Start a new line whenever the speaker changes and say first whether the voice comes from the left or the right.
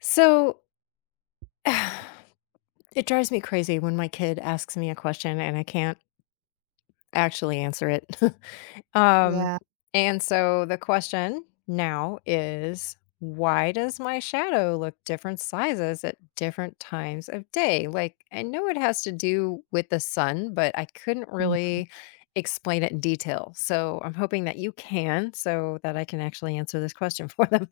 left: So it drives me crazy when my kid asks me a question and I can't actually answer it. um,
right: Yeah.
left: and so the question now is, why does my shadow look different sizes at different times of day? Like, I know it has to do with the sun, but I couldn't
right: Mhm.
left: really explain it in detail. So I'm hoping that you can, so that I can actually answer this question for them.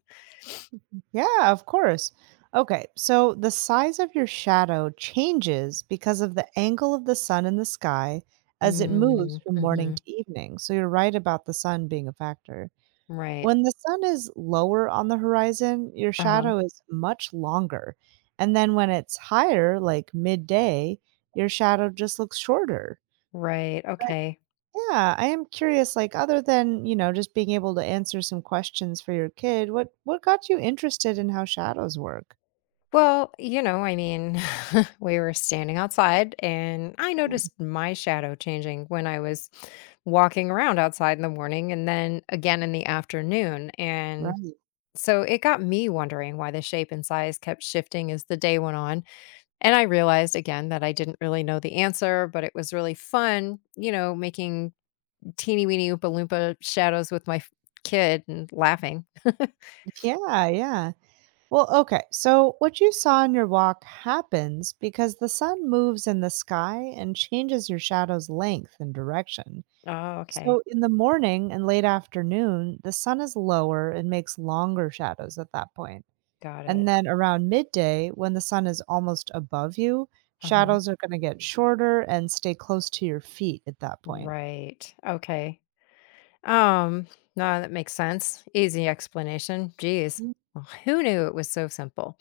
right: Yeah, of course. Okay, so the size of your shadow changes because of the angle of the sun in the sky as it moves
left: Mm,
right: from morning
left: hmm.
right: to evening. So you're right about the sun being a factor.
left: Right.
right: When the sun is lower on the horizon, your
left: Uh huh.
right: shadow is much longer. And then when it's higher, like midday, your shadow just looks shorter.
left: Right. Okay.
right: Yeah, I am curious, like other than, just being able to answer some questions for your kid, what got you interested in how shadows work?
left: Well, I mean, we were standing outside and I noticed my shadow changing when I was walking around outside in the morning and then again in the afternoon. And
right: Right.
left: so it got me wondering why the shape and size kept shifting as the day went on. And I realized again that I didn't really know the answer, but it was really fun, making teeny weeny Oompa Loompa shadows with my kid and laughing.
right: Yeah, yeah. Well, okay. So what you saw in your walk happens because the sun moves in the sky and changes your shadow's length and direction.
left: Oh, okay.
right: So in the morning and late afternoon, the sun is lower and makes longer shadows at that point.
left: Got it.
right: And then around midday, when the sun is almost above you,
left: Uh-huh.
right: shadows are gonna get shorter and stay close to your feet at that point.
left: Right. Okay. Um, no, that makes sense. Easy explanation. Geez.
right: Mm.
left: Well, who knew it was so simple?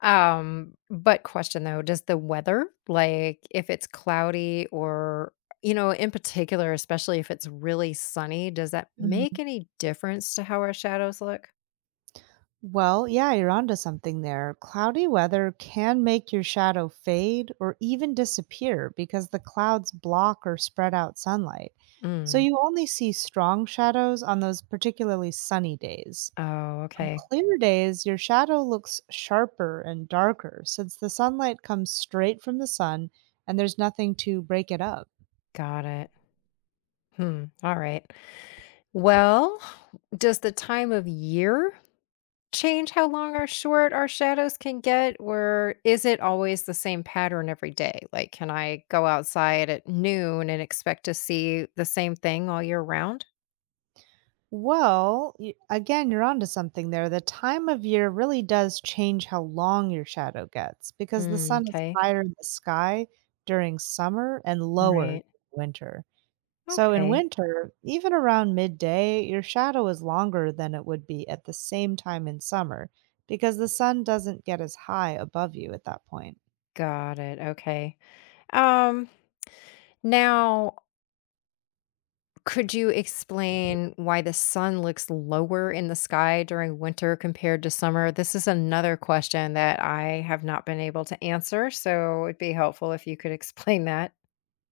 left: But question though, does the weather, like if it's cloudy or, in particular, especially if it's really sunny, does that make
right: Mhm.
left: any difference to how our shadows look?
right: Well, yeah, you're onto something there. Cloudy weather can make your shadow fade or even disappear because the clouds block or spread out sunlight. So
left: Mm.
right: you only see strong shadows on those particularly sunny days.
left: Oh,
right: On
left: okay.
right: clear days, your shadow looks sharper and darker since the sunlight comes straight from the sun and there's nothing to break it up.
left: Got it. Hmm. All right. Well, does the time of year change how long or short our shadows can get, or is it always the same pattern every day? Like, can I go outside at noon and expect to see the same thing all year round?
right: Well, y again, you're onto something there. The time of year really does change how long your shadow gets because the
left: Mm,
right: sun is
left: okay.
right: higher in the sky during summer and lower
left: Right.
right: during winter. So in
left: Okay.
right: winter, even around midday, your shadow is longer than it would be at the same time in summer because the sun doesn't get as high above you at that point.
left: Got it. Okay. Um, Now, could you explain why the sun looks lower in the sky during winter compared to summer? This is another question that I have not been able to answer, so it'd be helpful if you could explain that.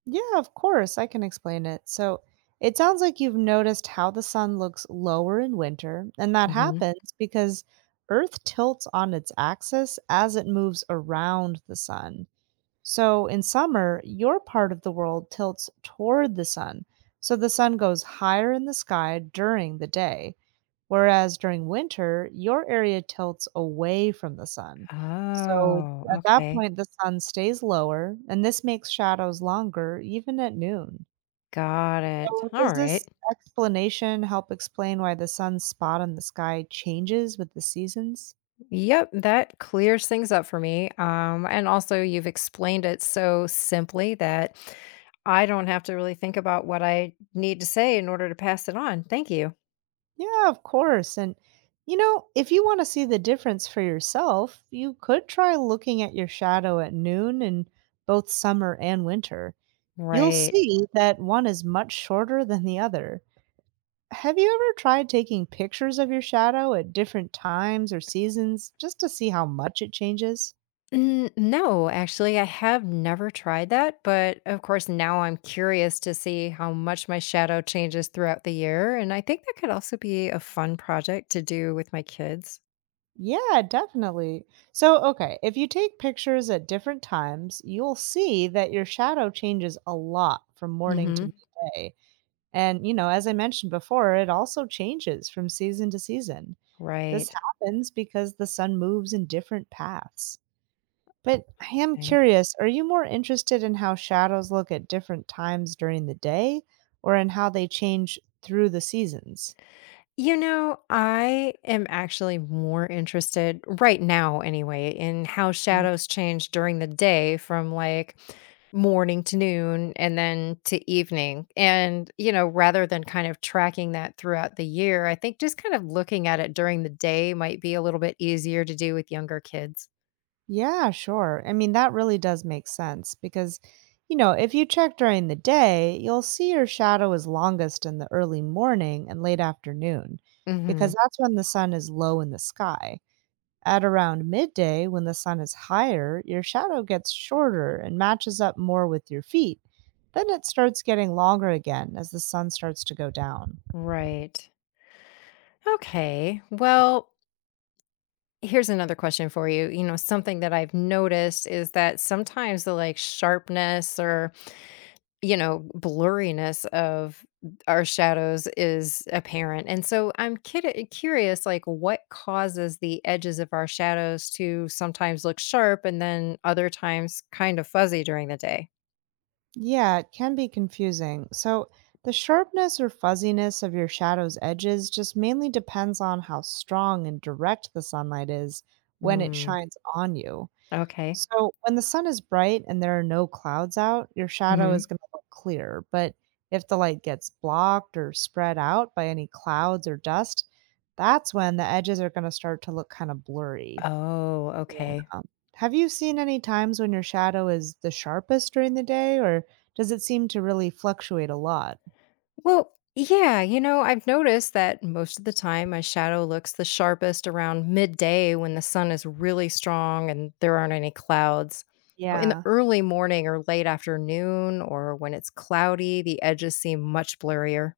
right: Yeah, of course, I can explain it. So, it sounds like you've noticed how the sun looks lower in winter, and that happens because Earth tilts on its axis as it moves around the sun. So, in summer, your part of the world tilts toward the sun, so the sun goes higher in the sky during the day. Whereas during winter, your area tilts away from the sun. So
left: Oh,
right: at that
left: okay.
right: point, the sun stays lower, and this makes shadows longer, even at noon.
left: Got it.
right: So, does
left: All right.
right: this explanation help explain why the sun's spot on the sky changes with the seasons?
left: Yep, that clears things up for me. And also, you've explained it so simply that I don't have to really think about what I need to say in order to pass it on. Thank you.
right: Yeah, of course. And you know, if you want to see the difference for yourself, you could try looking at your shadow at noon in both summer and winter. You'll
left: Right.
right: see that one is much shorter than the other. Have you ever tried taking pictures of your shadow at different times or seasons just to see how much it changes?
left: No, actually, I have never tried that, but of course, now I'm curious to see how much my shadow changes throughout the year. And I think that could also be a fun project to do with my kids.
right: Yeah, definitely. So, okay, if you take pictures at different times, you'll see that your shadow changes a lot from morning to
left: Hmm.
right: midday. And, you know, as I mentioned before, it also changes from season to season. This
left: Right.
right: happens because the sun moves in different paths. But I am curious, are you more interested in how shadows look at different times during the day or in how they change through the seasons?
left: You know, I am actually more interested right now, anyway, in how
right: Mm.
left: shadows change during the day, from like morning to noon and then to evening. And, rather than kind of tracking that throughout the year, I think just kind of looking at it during the day might be a little bit easier to do with younger kids.
right: Yeah, sure. I mean, that really does make sense because, you know, if you check during the day, you'll see your shadow is longest in the early morning and late afternoon because
left: Hmm.
right: that's when the sun is low in the sky. At around midday, when the sun is higher, your shadow gets shorter and matches up more with your feet. Then it starts getting longer again as the sun starts to go down.
left: Right. Okay. Well, here's another question for you. You know, something that I've noticed is that sometimes the, like, sharpness or, blurriness of our shadows is apparent. And so I'm curious, like, what causes the edges of our shadows to sometimes look sharp and then other times kind of fuzzy during the day?
right: Yeah, it can be confusing. So, the sharpness or fuzziness of your shadow's edges just mainly depends on how strong and direct the sunlight is when it
left: Mm,
right: shines on you.
left: okay.
right: So, when the sun is bright and there are no clouds out, your shadow is
left: Hmm.
right: going to look clear. But if the light gets blocked or spread out by any clouds or dust, that's when the edges are going to start to look kind of blurry.
left: Oh, okay.
right: Um, have you seen any times when your shadow is the sharpest during the day, or does it seem to really fluctuate a lot?
left: Well, yeah, you know, I've noticed that most of the time my shadow looks the sharpest around midday when the sun is really strong and there aren't any clouds. Oh, in the
right: Yeah.
left: early morning or late afternoon or when it's cloudy, the edges seem much blurrier.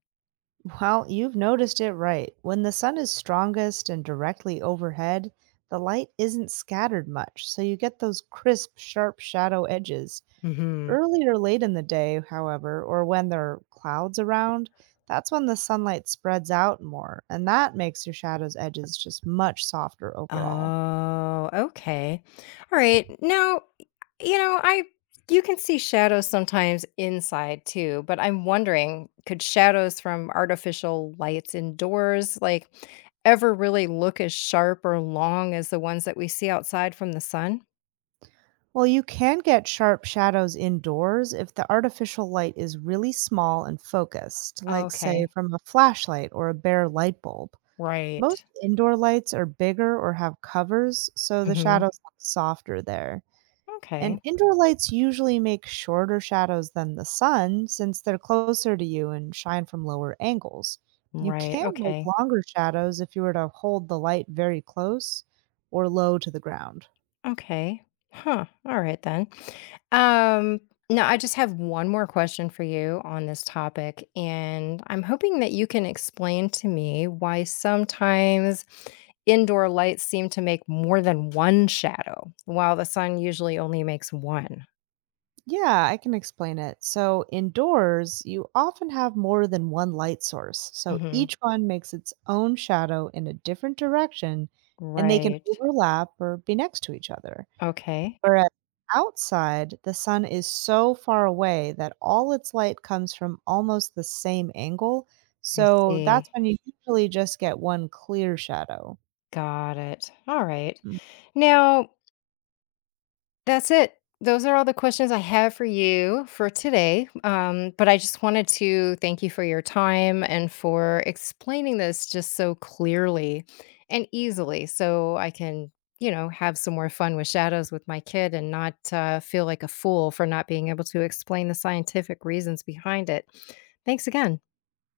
right: Well, you've noticed it right. When the sun is strongest and directly overhead, the light isn't scattered much, so you get those crisp, sharp shadow edges.
left: Mhm.
right: Early or late in the day, however, or when there are clouds around, that's when the sunlight spreads out more, and that makes your shadow's edges just much softer overall.
left: Oh, okay. All right. Now, I you can see shadows sometimes inside too, but I'm wondering, could shadows from artificial lights indoors like ever really look as sharp or long as the ones that we see outside from the sun?
right: Well, you can get sharp shadows indoors if the artificial light is really small and focused, like, say,
left: Okay.
right: from a flashlight or a bare light bulb.
left: Right.
right: Most indoor lights are bigger or have covers, so the
left: Mhm.
right: shadows look softer there. And
left: Okay.
right: indoor lights usually make shorter shadows than the sun since they're closer to you and shine from lower angles. You
left: Right.
right: can make
left: Okay.
right: longer shadows if you were to hold the light very close or low to the ground.
left: Okay. Huh. All right then. Um, Now, I just have one more question for you on this topic, and I'm hoping that you can explain to me why sometimes indoor lights seem to make more than one shadow, while the sun usually only makes one.
right: Yeah, I can explain it. So, indoors, you often have more than one light source. So,
left: Hmm.
right: each one makes its own shadow in a different direction and they can
left: Right.
right: overlap or be next to each other.
left: Okay.
right: Whereas outside, the sun is so far away that all its light comes from almost the same angle.
left: I
right: So, that's
left: see.
right: when you usually just get one clear shadow.
left: Got it. All right.
right: Ừm.
left: Now, that's it. Those are all the questions I have for you for today. But I just wanted to thank you for your time and for explaining this just so clearly and easily so I can, you know, have some more fun with shadows with my kid and not feel like a fool for not being able to explain the scientific reasons behind it. Thanks again.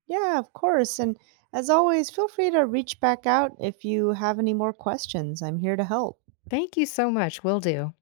right: Yeah, of course. And as always, feel free to reach back out if you have any more questions. I'm here to help.
left: Thank you so much. Will do.